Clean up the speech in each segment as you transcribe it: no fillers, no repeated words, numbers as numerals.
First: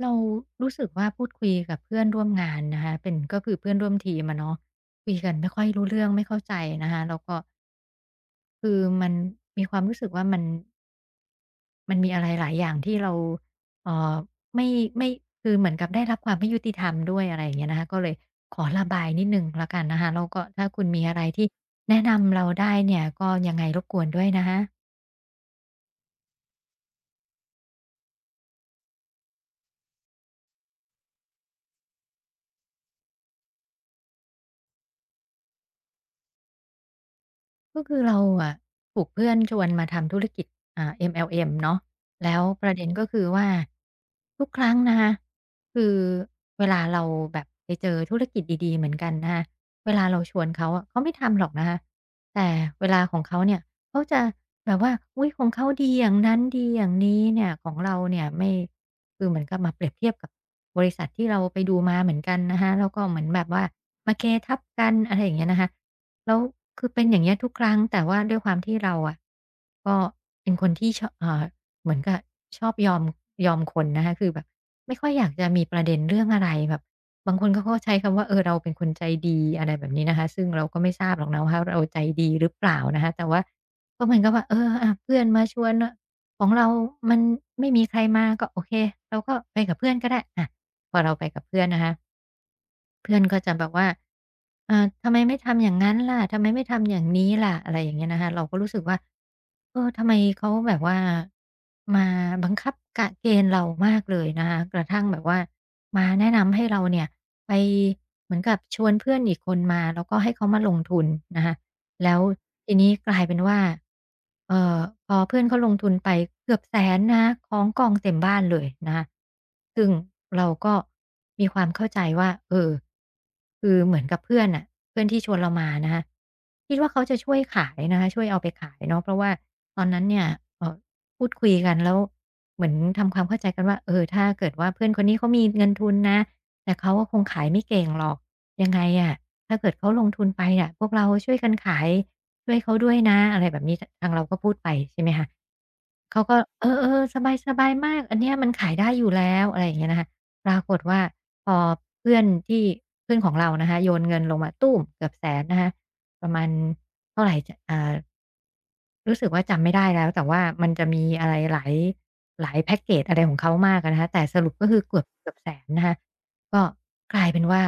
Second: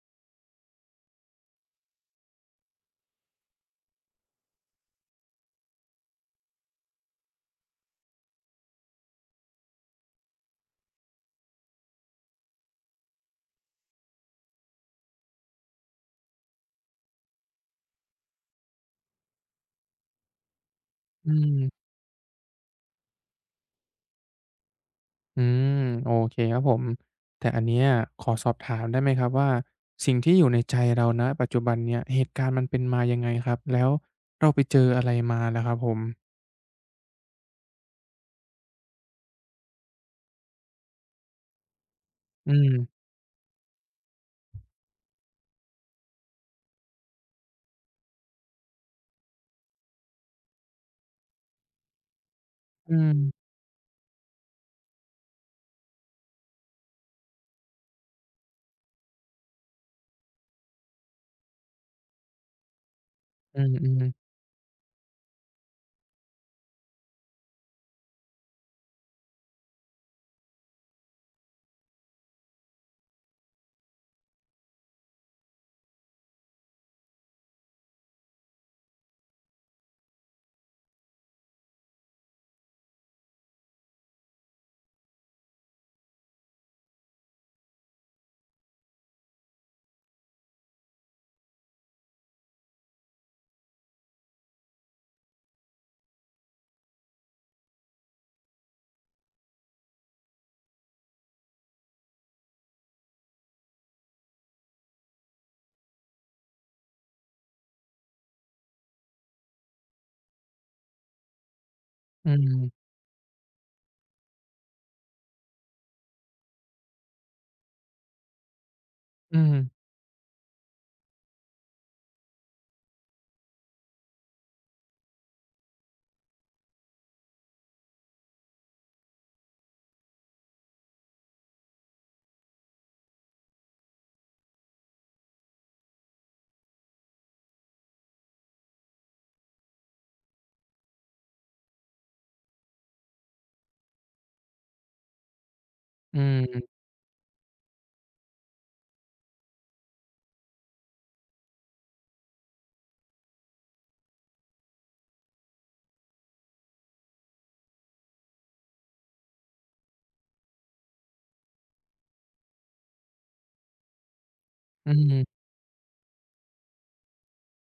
เรารู้สึกว่าพูดคุยกับเพื่อนร่วมงานนะคะเป็นก็คือเพื่อนร่วมทีมอะเนาะคุยกันไม่ค่อยรู้เรื่องไม่เข้าใจนะคะแล้วก็คือมันมีความรู้สึกว่ามันมีอะไรหลายอย่างที่เราเอ่อไม่ไม่คือเหมือนกับได้รับความไม่ยุติธรรมด้วยอะไรอย่างเงี้ยนะคะก็เลยขอระบายนิดหนึ่งแล้วกันนะคะแล้วก็ถ้าคุณมีอะไรอืที่ม แนะนำเราได้เนี่ยก็ยังไงรบกวนด้วยนะคะ อืม โอเคครับผม แต่อันเนี้ยขอสอบถามได้ไหมครับว่าสิ่งที่อยู่ในใจเราณปัจจุบันเนี่ยเหตุการณ์มันเป็นมายังไงครับแล้วเราไปเจออะไรมาล่ะครับผมก็คือเราอะถูกเพื่อนชวนมาทำธุรกิจอ่า MLM เนาะแล้วอืประเด็นม ก็คือว่าทุกครั้งนะคะคือเวลาเราแบบไปเจอธุรกิจดีๆเหมือนกันนะคะเวลาเราชวนเขาอะเขาไม่ทำหรอกนะคะแต่เวอืลาม ของเขาเนี่ยเขาจะแบบว่าอุ๊ยของเขาดีอย่างนั้นดีอย่างนี้เนี่ยของเราเนี่ยไม่คือเหมือนกับมาเปรียบเทียบกับบริษัทที่เราไปดูมาเหมือนกันนะคะแล้วก็เหมือนแบบอืว่ามาเคมทับกันอะไรอย่างเงี้ยนะคะ แล้วคือเป็นอย่างเงี้ยทุกครั้งแต่ว่าด้วยความที่เราอะก็เป็นคนที่ชอเหมือนกับชอบยอมคนนะคะคือแบบไม่ค่อยอยากจะมีประเด็นเรื่องอะไรแบบบางคนเขาก็ใช้คำว่าเออเราเป็นคนใจดีอะไรแบบนี้นะคะซึ่งเราก็ไม่ทราบหรอกนะว่าเราใจดีหรือเปล่านะคะแต่ว่าก็เหมือนกับว่าเอออะเพื่อนมาชวนอของเรามันไม่มีใครมาก็โอเคเราก็ไปกับเพื่อนก็ได้อะพอเราไปกับเพื่อนนะคะ เพื่อนก็จะแบบว่าเออทำไมไม่ทำอย่างงั้นล่ะทำไมไม่ทำอย่างนี้ล่ะอะไรอย่างเงี้ยนะคะ เราก็รู้สึกว่าเออทำไมเขาแบบว่ามาบังคับกะเกณฑ์เรามากเลยนะคะกระทั่งแบบว่ามาแนะนำให้เราเนี่ยไปเหมือนกับชวนเพื่อนอีกคนมาแล้วก็ให้เขามาลงทุนนะคะ แล้วอืทีมนี้กลายเป็นว่าเอ่อพอเพื่อนเขาลงทุนไปเกือบแสนนะคะของกองเต็มบ้านเลยนะคะอืมซึ่งเราก็มีความเข้าใจว่าเออคือเหมือนกับเพื่อนน่ะเพื่อนที่ชวนเรามานะคะคิดว่าเขาจะช่วยขายนะคะช่วยเอาไปขายเนาะเพราะว่าตอนนั้นเนี่ยเอ่อพูดคุยกันแล้วเหมือนทำความเข้าใจกันว่าเออถ้าเกิดว่าเพื่อนคนนี้เขามีเงินทุนนะแต่เขาก็คงขายไม่เก่งหรอกยังไงอะ ถ้าเกิดเขาลงทุนไปเนี่ยพวกเราช่วยกันขายช่วยเขาด้วยนะอะไรแบบนี้ททางเราก็พูดไปใช่ไหมคะอืเขาก็เอมอๆสบายๆมากอันเนี้ยมันขายได้อยู่แล้วอะไรอย่างเงี้ยนะคะปรากฏว่าพอเพื่อนที่เพื่อนของเรานะคะโยนเงินลงมาตู้มเกือบแสนนะคะประมาณเท่าไรจรู้สึกว่าจำไม่ได้แล้วแต่ว่ามันจะมีอะไรหลายแพ็กเกจอะไรของเขามากอะนะคะแต่สรุปก็คืออืมเกือบอืมเกือบแสนนะคะก็กลายเป็นว่า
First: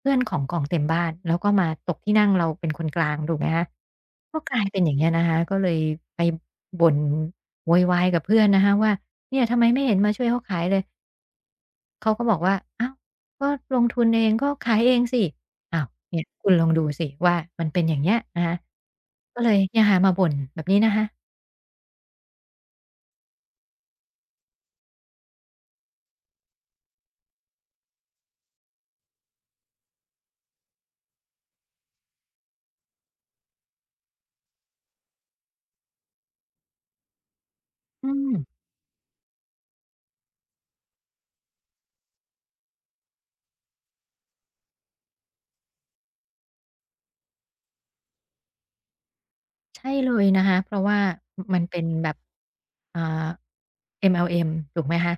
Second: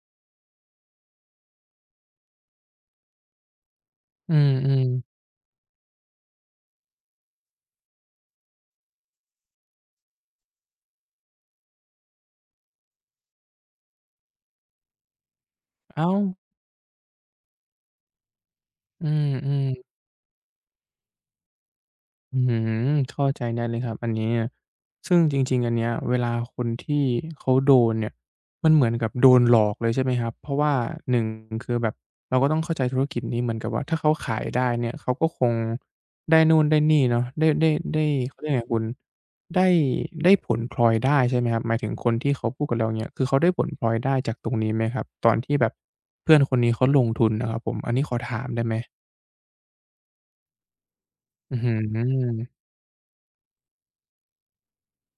เพื่อนของกองเต็มบ้านแล้วก็มาตกที่นั่งเราเป็นคนกลางถูกไหมคะอืก็มกลายอืเป็มนอย่างเงี้ยนะคะก็เลยไปบ่นโวยวายกับเพื่อนนะคะว่าเนี่ยทำไมไม่เห็นมาช่วยเขาขายเลย เขาก็บอกว่าอ้าวก็ลงทุนเองก็ขายเองสิอ้าวๆอ้าวเนี่ยคุณลองดูสิว่ามันเป็นอย่างเงี้ยนะคะอืก็เลยมเนี่ยๆ ค่ะมาบ่นแบบนี้นะคะอืมเข้าใจได้เลยครับอันนี้ซึ่งจริงๆอันเนี้ยเวลาคนที่เขาโดนเนี่ยมันเหมือนกับโดนหลอกเลยใช่ไหมครับเพราะว่าหนึ่งคือแบบเราก็ต้องเข้าใจธุรกิจนี้เหมือนกับว่าถ้าเขาขายได้เนี่ยเขาก็คงได้นู่นได้นี่เนาะได้อืม เขาเรียกไงคุณได้ได้ผลพลอยได้ใช่ไหมครับหมายถึงคนที่เขาพูดกับเราเนี้ยคือเขาได้ผลพลอยได้จากตรงนี้ไหมครับตอนที่แบบเพื่อนคนนี้เขาลงทุนน่ะครับผมอันนี้ขอถามได้ไหมใช่เลยนะคะเพราะว่าอื้อมันฮืเป็นแบบออ่า MLM ถูกไหมคะ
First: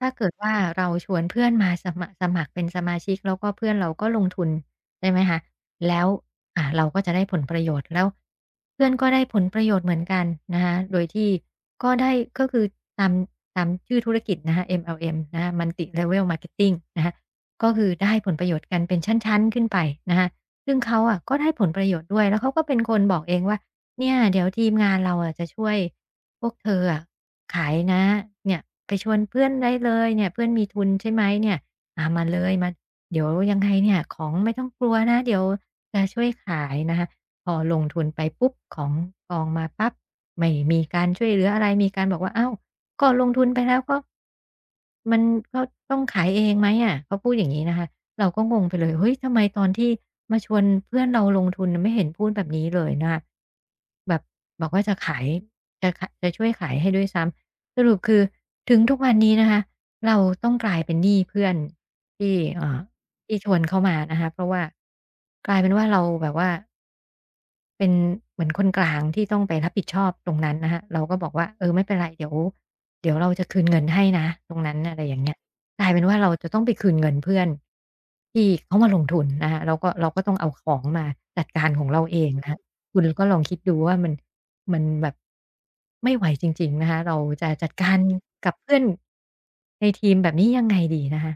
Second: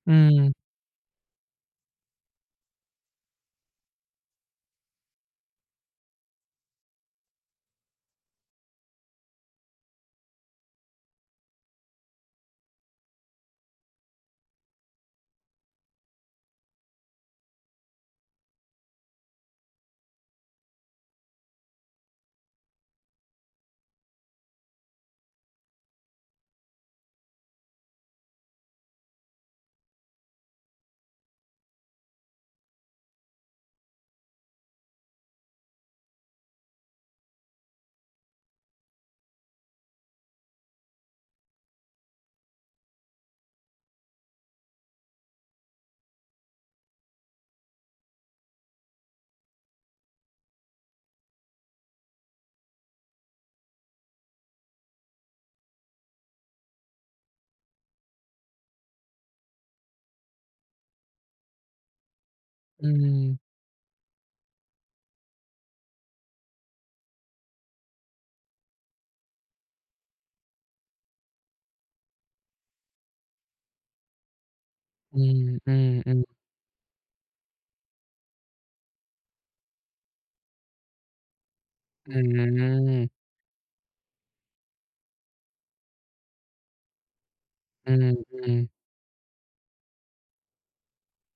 ถ้าอืเกิดว่ามเราชวนเพื่อนมาสมัครเป็นสมาชิกแล้วก็เพื่อนเราก็ลงทุนใช่ไหมคะแล้วเราก็จะได้ผลประโยชน์แล้วเพื่อนก็ได้ผลประโยชน์เหมือนกันนะคะโดยที่ก็ได้ก็คือตามตามชื่อธุรกิจนะคะ MLM นะคะ Multi Level Marketing นะคะก็คือได้ผลประโยชน์กันเป็นชั้นๆขึ้นไปนะคะซึ่งเขาอะก็ได้ผลประโยชน์ด้วยแล้วเขาก็เป็นคนบอกเองว่า เนี่ยเดี๋ยวทีมงานเราอะจะช่วยพวกเธออะขายนะเนี่ยไปชวนเพื่อนได้เลยเนี่ยเพื่อนมีทุนใช่ไหมเนี่ยอามาเลยมาเดี๋ยวยังไงเนี่ยของไม่ต้องกลัวนะเดี๋ยวจะช่วยขายนะคะพอลงทุนไปปุ๊บของกองมาปั๊บไม่มีการช่วยเหลืออะไรมีการบอกว่าเอ้าว ก็ลงทุนไปแล้วก็มันก็ต้องขายเองไหมอะเขาพูดอย่างงี้นะคะเราก็งงไปเลยเฮ้ยทำไมตอนที่มาชวนเพื่อนเราลงทุนน่ะไม่เห็นพูดแบบนี้เลยนะคะแบบบอกว่าจะขายจะช่วยขายให้ด้วยซ้ำสรุปคือถึงทุกวันนี้นะคะเราต้องกลายเป็นหนี้เพื่อนที่อืที่ชม วนเขามานะคะเพราะว่ากลายเป็นว่าเราแบบว่า เป็นเหมือนคนกลางที่ต้องไปรับผิดชอบตรงนั้นนะครเราก็บอกว่าเออไม่เป็นไรเดี๋ยวเราจะคืนเงินให้นะตรงนั้นอะไรออืย่างเงี้มยอืกลายเป็นว่ามเราจะต้องไปคืนเงินเพื่อนที่เขามาลงทุนนะคะเราก็ต้องเอาของมาจัดการของเราอืเองนะคะคุมณก็ลองคิดดูว่ามันแบบไม่ไหวจริงๆนะคะเราจะจัดอืการมอืมอืกับมเพื่อนในทีมแบบนี้ยังไงดีนะคะ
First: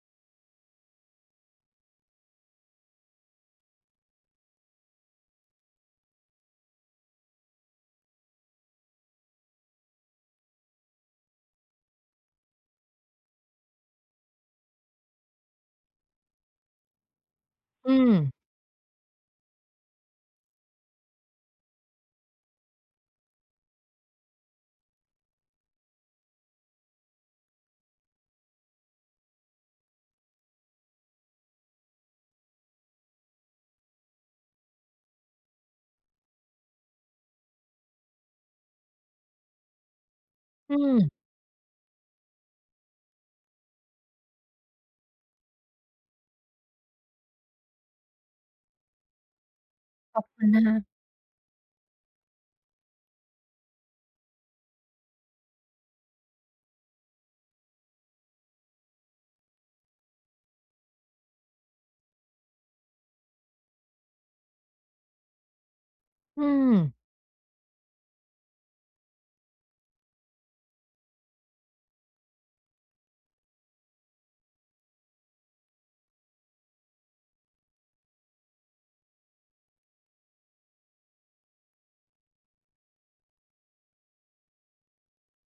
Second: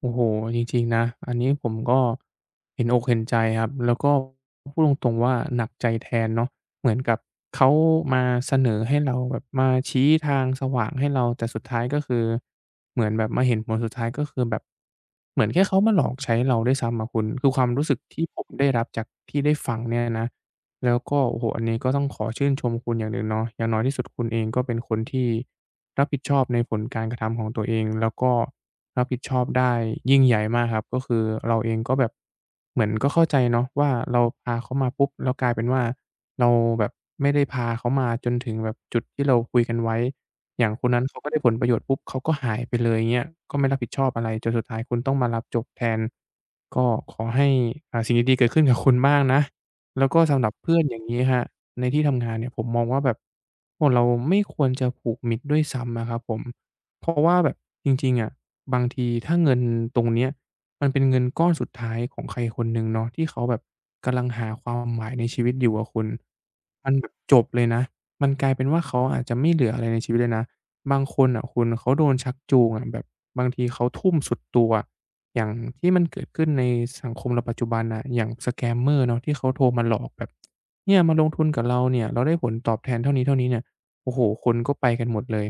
โอ้โฮจริงๆนะ อันนี้ผมก็เห็นอกเห็นใจครับ แล้วก็พูดตรงๆว่าหนักใจแทนเนาะเหมือนกับเขามาเสนอให้เราแบบมาชี้ทางสว่างให้เราแต่สุดท้ายก็คือเหมือนแบบมาเห็นผลสุดท้ายก็คือแบบเหมือนแค่เขามาหลอกใช้เราด้วยซ้ำอะคุณคือความรู้สึอืกมที่ผมได้รับจากที่ได้ฟังเนี่ยนะ แล้วก็โอ้โฮอันนี้ก็ต้องขอชื่นชมคุณอย่างหนึ่งเนาะอย่างน้อยที่สุดคุณเองก็เป็นคนที่ รับผิดชอบในผลการกระทำของตัวเองแล้วก็รับผิดชอบได้ยิ่งใหญ่มากครับก็คือเราเองก็แบบเหมือนก็เข้าใจเนาะว่าเราพาเขามาปุ๊บแล้วกลายเป็นว่าเราแบบไม่ได้พาเขามาจนถึงแบบจุดที่เราคุยกันไว้อย่างอืคนมนั้นเขาก็ได้ผลประโยชน์ปุ๊บเขาก็หายไปเลยเงี้ยก็ไม่รับผิดชอบอะไรจนสุดท้ายคุณต้องมารับจบแทนก็ขอให้สิ่งดีๆเกิดขึ้นกับคุณบ้างนะ แล้วขก็อบสำคุหณรับนะเพื่คะอนอย่างงี้ครับในที่ทำงานเนี่ยผมมองว่าแบบโอ้เราไม่ควรจะผูกมิตรด้วยซ้ำอะครับผมเพราะว่าแบบจริงๆอะบางทีถ้าเงินตรงเนี้ยมันเป็นเงินก้อนสุดท้ายของใครคนหนึ่งเนาะที่เขาแบบกำลังหาความหมายในชีวิตอยู่อะคุณอืมมันแบบจบเลยนะมันกลายเป็นว่าเขาอาจจะไม่เหลืออะไรในชีวิตเลยนะบางคนน่ะคุณเขาโดนชักจูงอะแบบบางทีเขาทุ่มสุดตัว อย่างที่มันเกิดขึ้นในสังคมเราปัจจุบันน่ะอย่าง scammer เนาะที่เขาโทรมาหลอกแบบเนี่ยมาลงทุนกับเราเนี่ยเราได้ผลตอบแทนเท่านี้เท่านี้เนี่ยโอ้โฮคนก็ไปกันหมดเลย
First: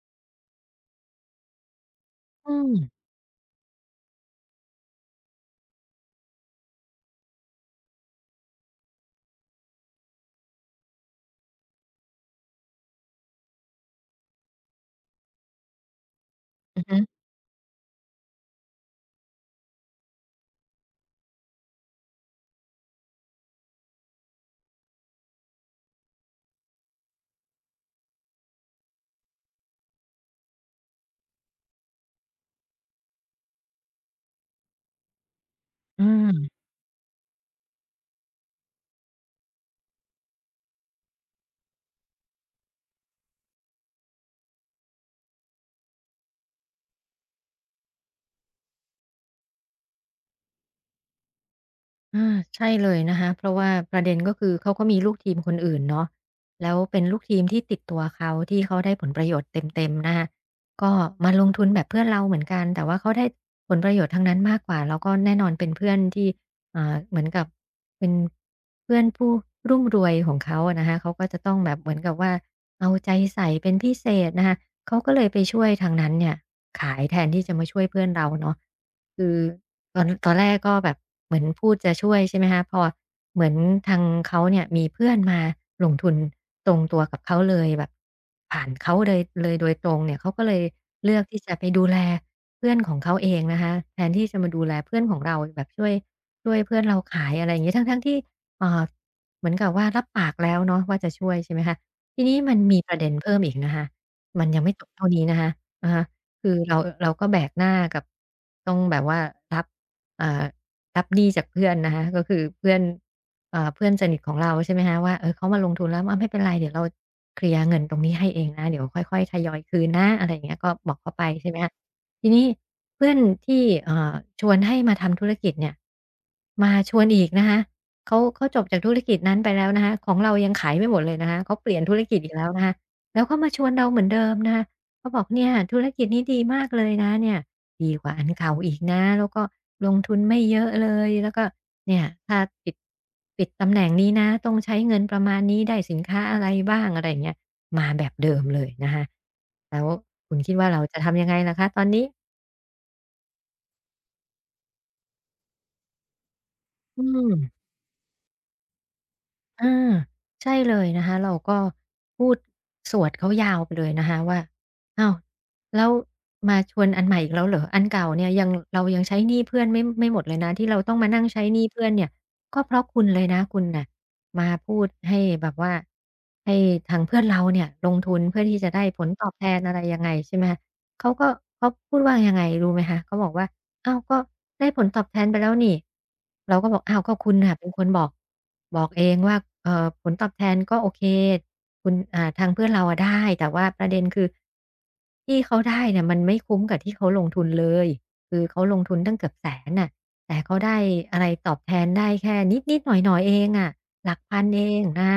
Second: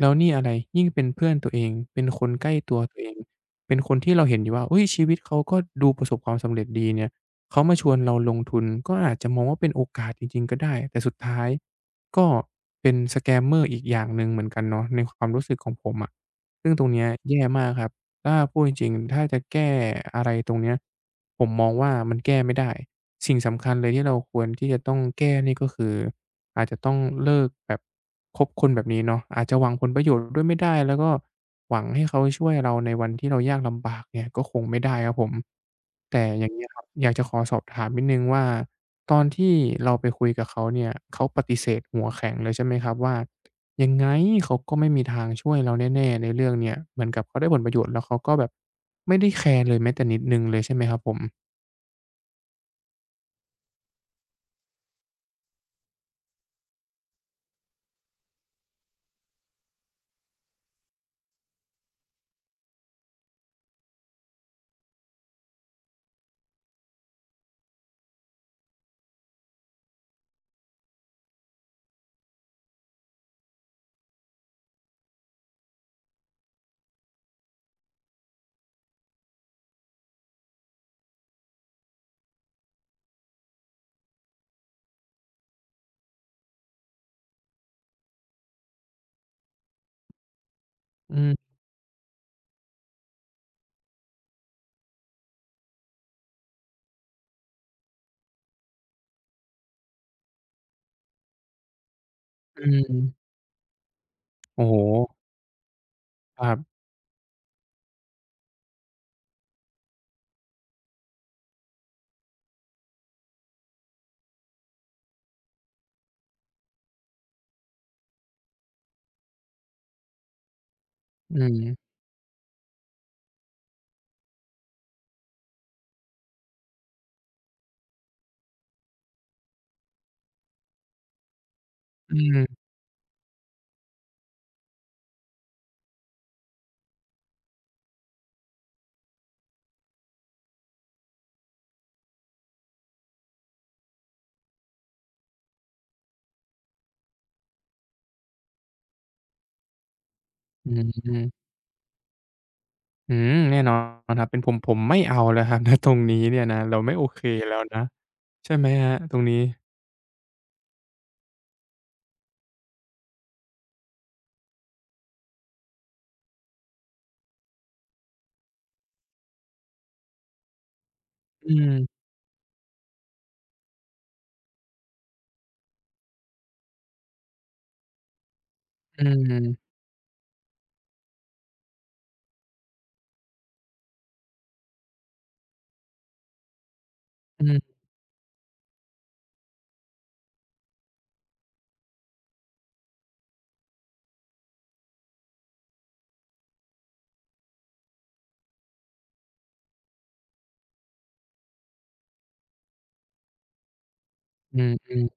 แล้วนี่อะไรยิ่งเป็นเพื่อนตัวเองเป็นคนใกล้อืมตัวตัวเองเป็นคนที่เราเห็นอยู่ว่าเฮ้ยชีวิตเขาก็ดูประสบความสำเร็จดีเนี่ยเขามาชวนเราลงทุนก็อาจจะมองว่าเป็นโอกาสจริงๆก็ได้แต่สุดท้ายก็เป็น scammer อีกอย่างหนึ่งเหมือนกันเนาะในความรู้สึกของผมอะซึ่งตอืรองฮึเนี้ยแย่มากครับ ถ้าพูดจริงๆ ถ้าจะแก้อะไรตรงเนี้ยผมมองว่ามันแก้ไม่ได้ สิ่งสำคัญเลยที่เราควรที่จะต้องแก้นี่ก็คืออาจจะต้องเลิกแบบคบคนแบบนี้เนาะอาจจะหวังผลประโยชน์ด้วยไม่ได้แล้วก็หวังให้เขาช่วยเราในวันที่เรายากลำบากเนี่ยก็คงไม่ได้ครับผมอืแต่ม อย่างเงี้ยครับอยากจะขอสอบถามนิดหนึ่งว่าตอนที่เราไปคุยกับเขาเนี่ยเขาปฏิเสธหัวแข็งเลยใช่ไหมครับว่า ยังไงเขาก็ไม่มีทางช่วยเราแน่ๆในเรื่องเนี้ยเหมือนกับเขาได้ผลประโยชน์แล้วเขาก็แบบไม่ได้แคร์เลยแม้แต่นิดหนึ่งเลยใช่ไหมครับผมอาใช่เลยนะคะเพราะว่าประเด็นก็คือเขาก็มีลูกทีมคนอื่นเนาะแล้วเป็นลูกทีมที่ติดตัวเขาที่เขาได้ผลประโยชน์เต็มๆนะคะก็มาลงทุนแบบเพื่อนเราเหมือนกันแต่ว่าเขาได้ผลประโยชน์ทั้งนั้นมากกว่าแล้วก็แน่นอนเป็นเพื่อนที่อ่าเหมือนกับเป็นเพื่อนผู้รุ่มรวยของเขาอะนะคะเขาก็จะต้องแบบเหมือนกับว่าเอาใจใส่เป็นพิเศษนะคะเขาก็เลยไปช่วยทางนั้นเนี่ยขายแทนที่จะมาช่วยเพื่อนเราเนาะคือ ตอนแรกก็แบบเหมือนพูดจะช่วยใช่ไหมคะพอเหมือนทางเขาเนี่ยมีเพื่อนมาลงทุนตรงตัวกับเขาเลยแบบผ่านเขาเลยโดยตรงเนี่ยเขาก็เลยเลืออืกที่มจะไปดูแลเพื่อนของเขาเองนะคะแทนที่จะมาดูแลเพื่อนของเราแบบช่วยเพื่อนเราขายอะไรอย่างงี้ทั้งๆที่อ่าเหมือนกับว่ารับปากแล้วเนาะว่าจะช่วยใช่ไหมคะทีนี้มันอืมีประเด็นมเพิ่มอีกนะคะมันยังโอ้ไม่โฮจบเท่านี้นะคะอะฮะคคืรัอบเราก็แบกหน้ากับต้องแบบว่ารับ อ่ารับหนี้จากเพื่อนนะคะก็คือเพื่อนเอ่าเพื่อนสนิทของเราใช่ไหมฮะว่าเออเขามาลงทุนแล้วอะไม่เป็นไรเดี๋ยวเราเคลียร์เงินตรงนี้ให้เองนะเดี๋ยวค่อยๆทยอยคืนนะอะไรอย่างเงี้ยก็บอกเขาไปอืใช่ไหมฮะมทีนี้เพื่อนที่ชวนให้มาทำธุรกิจเนี่ยมาชวนอีกนะคะเขาจบจากธุรกิจนั้นไปแล้วนะคะของเรายังขายไม่หมดเลยนะคะเขาเปลี่ยนธุรอืกิจอีกแล้วนะมคะแล้วก็มาชวนเราเหมือนเดิมนะคะเขาบอกเนี่ยธุรกิจนี้ดีมากเลยนะเนี่ย ดีกว่าอันเก่าอีกนะแล้วก็ลงทุนไม่เยอะเลยแล้วก็เนี่ยถ้าปิดปิดตำแหน่งนี้นะต้องใช้เงินประมาณนี้ได้สินค้าอะไรบ้างอะไรอย่างเงี้ยมาแบบเดิมเลยนะคะแล้วคุณคิดอืว่าเราจะทำยังไงมล่ะคะตอนนี้อืมแน่นอนครับเป็นผมไม่เอาแล้วครับณตรงนี้เนี่ยนะเราไม่อืโอเคม แล้วนะใช่ไหมครับตรงนี้อาใช่เลยนะคะเราก็พูดสวดเขายาวไปเลยนะคะว่าอ้าวแล้วมาชวนอันใหม่อีกแล้วเหรออันเก่าเนี่ยยังเรายังใช้หนี้เพื่อนไม่หมดเลยนะที่เราต้องมานั่งใช้อืหนี้เพื่อนมเนี่ยก็เพราะคุณเลยนะคุณน่ะมาพูดให้แบบว่าให้ทางเพื่อนเราเนี่ยลงทุนเพื่อที่จะได้ผอืลตอบแทนอะมไรยังไงใช่ไหม เขาก็เขาพูดว่ายังไงรู้ไหมคะเขาบอกว่าอ้าวก็ได้ผลตอบแทนไปแล้วนี่เราก็บอกอ้าวก็คุณอืน่ะมเป็นคนบอกบอกเองว่าผลตอบแทนก็โอเคคุณอ่าทางเพื่อนเราอะได้แต่ว่าประเด็นคือที่เขาได้เนี่ยมันไม่คุ้มกับที่เขาลงทุนเลยคือเขาลงทุนตั้งเกือบแสนน่ะแต่เขาได้อะไรตอบแทนได้แค่นิดๆหน่อยๆเองอะหลักพันอืเอมงอืมนะ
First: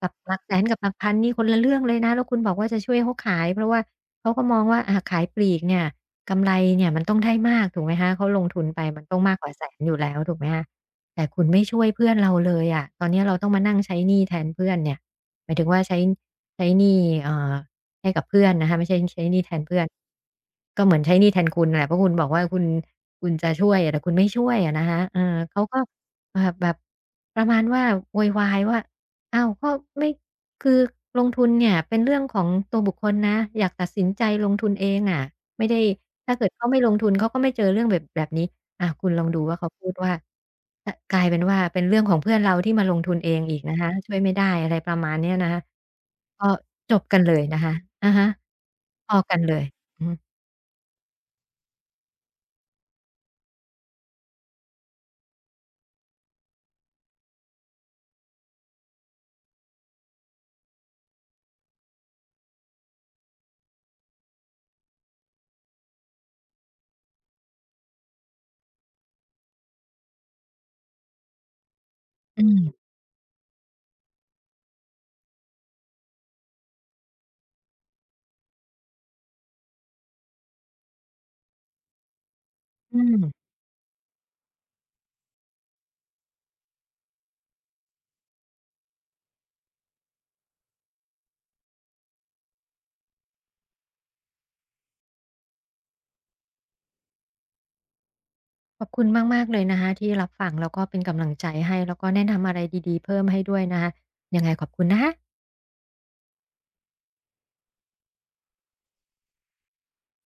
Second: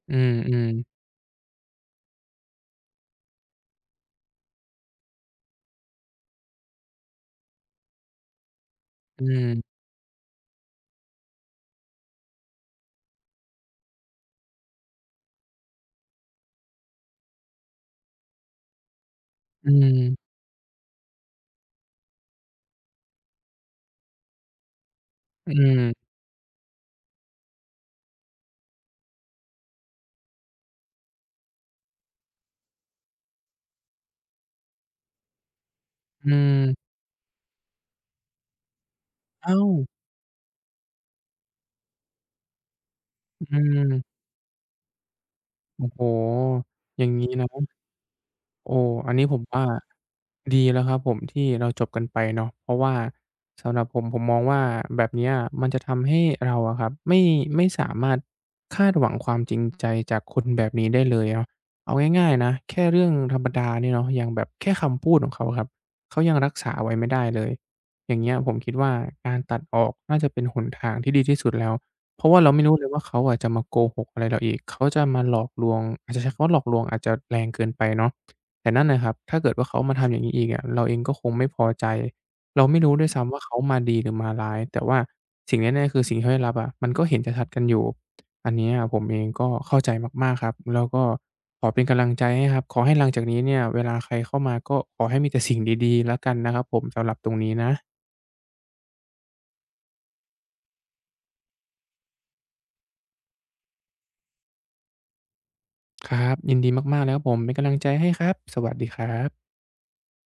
กับหลักอืแสนมกับหลักพันนี่คนละเรื่องเลยนะแล้วคุณบอกว่าจะช่วยเขาขายเพราะว่า เขาก็มองว่าอ่าขายปลีกเนี่ยกำไรเนี่ยมันต้องได้มากถูกไหมคะเขาลงทุนไปมันต้ออืงมากกว่าแสมนอยู่แล้วถูกไหมคะแต่คุณไม่ช่วยเพื่อนเราเลยอะตอนนี้เราต้องมานั่งใช้หนี้แทนเพื่อนเนี่ยหมายถึงว่าใช้หนี้เอ่อให้กับเพื่อนนะคะไม่ใช่ใช้หนี้แทนอืเพื่อนมก็เหมือนใช้หนี้แทนคุณน่ะแหละเพราะคุณบอกว่าคุณจะช่วยอะแต่คุณไม่ช่วยอะนะคะเอออืมเขาอืก็มอ่าแบบประมาณว่าโวยวายว่าอ้าวก็ไม่ คือลงทุนเนี่ยเป็นเรื่องของตัวบุคคลนะอยากตัดสินใจลงทุนเองอะไม่ได้อืถ้าเกิดมเขาไม่ลงทุนเขาก็ไม่เจอเรื่องแบบนี้อ่าคุณลองดูว่าอ้าวเขาพูดว่ากกลายเป็นว่าเป็นเรื่องของเพื่อนเราที่มาลงทุนเองอือีกนะคะมช่วยไม่ได้อะไรประมาณเนี้ยนะคะโอ้โฮก็จอบย่างกันงี้เลยนะ นะคะอะฮะโอ้พอันอนี้ผกันมเลว่ายอือฮึดีแล้วครับผมที่เราจบกันไปเนาะเพราะว่าสำหรับผมผมมองว่าแบบเนี้ยมันจะทำให้เราอะครับไม่สามารถคาดหวังความจริงใจจากคนแบบนี้ได้เลยเนาะเอาง่ายๆนะแค่เรื่องธรรมดาเนี่ยเนาะอย่างแบบแค่คำพูดของเขาอะครับเขายังรักษาไว้ไม่ได้เลยอย่างเงี้ยผมคิดว่าการตัดออกน่าจะเป็นหนทางที่ดีที่สุดแล้วเพราะว่าอืเราไม่มรู้เลยว่าเขาอะจะมาโกหกอะไรเราอีกเขาจะมาหลอกลวงอาจจะใช้คำว่าหลอกลวงอาจจะแรงเกินไปเนาะ แต่นั่นนะครับถ้าเกิดว่าเขามาทำอย่างนี้อีกอะเราเองก็คงไม่พอใจเราไม่รู้อืด้วยซ้ำว่ามเขามาดีหรือมาร้ายแต่ว่าสิ่งแน่ๆคือสิ่งที่เขาได้รับอะมันก็เห็นชัดๆกันอยู่อันเนี้ยผมเองก็เข้าใจมากๆครับแล้วก็ขอเป็นกำลังใจให้ครับขอให้หลังจากนี้เนี่ยเวลาใครเข้ามาก็ขอให้มีแต่สิ่งดีๆแล้วกันนะครับผมสำหรับตรงนี้นะขอบคุณมากๆเลยนะคะที่รับฟังแล้วก็เป็นกำลังใจให้แล้วก็แนะนำอะไรดีๆเพิ่มให้ด้วยนะคะยังไงขอบคุณนะคะครับยินดีมากๆเลยครับผมเป็นกำลังใจให้ครับสวัสดีครับ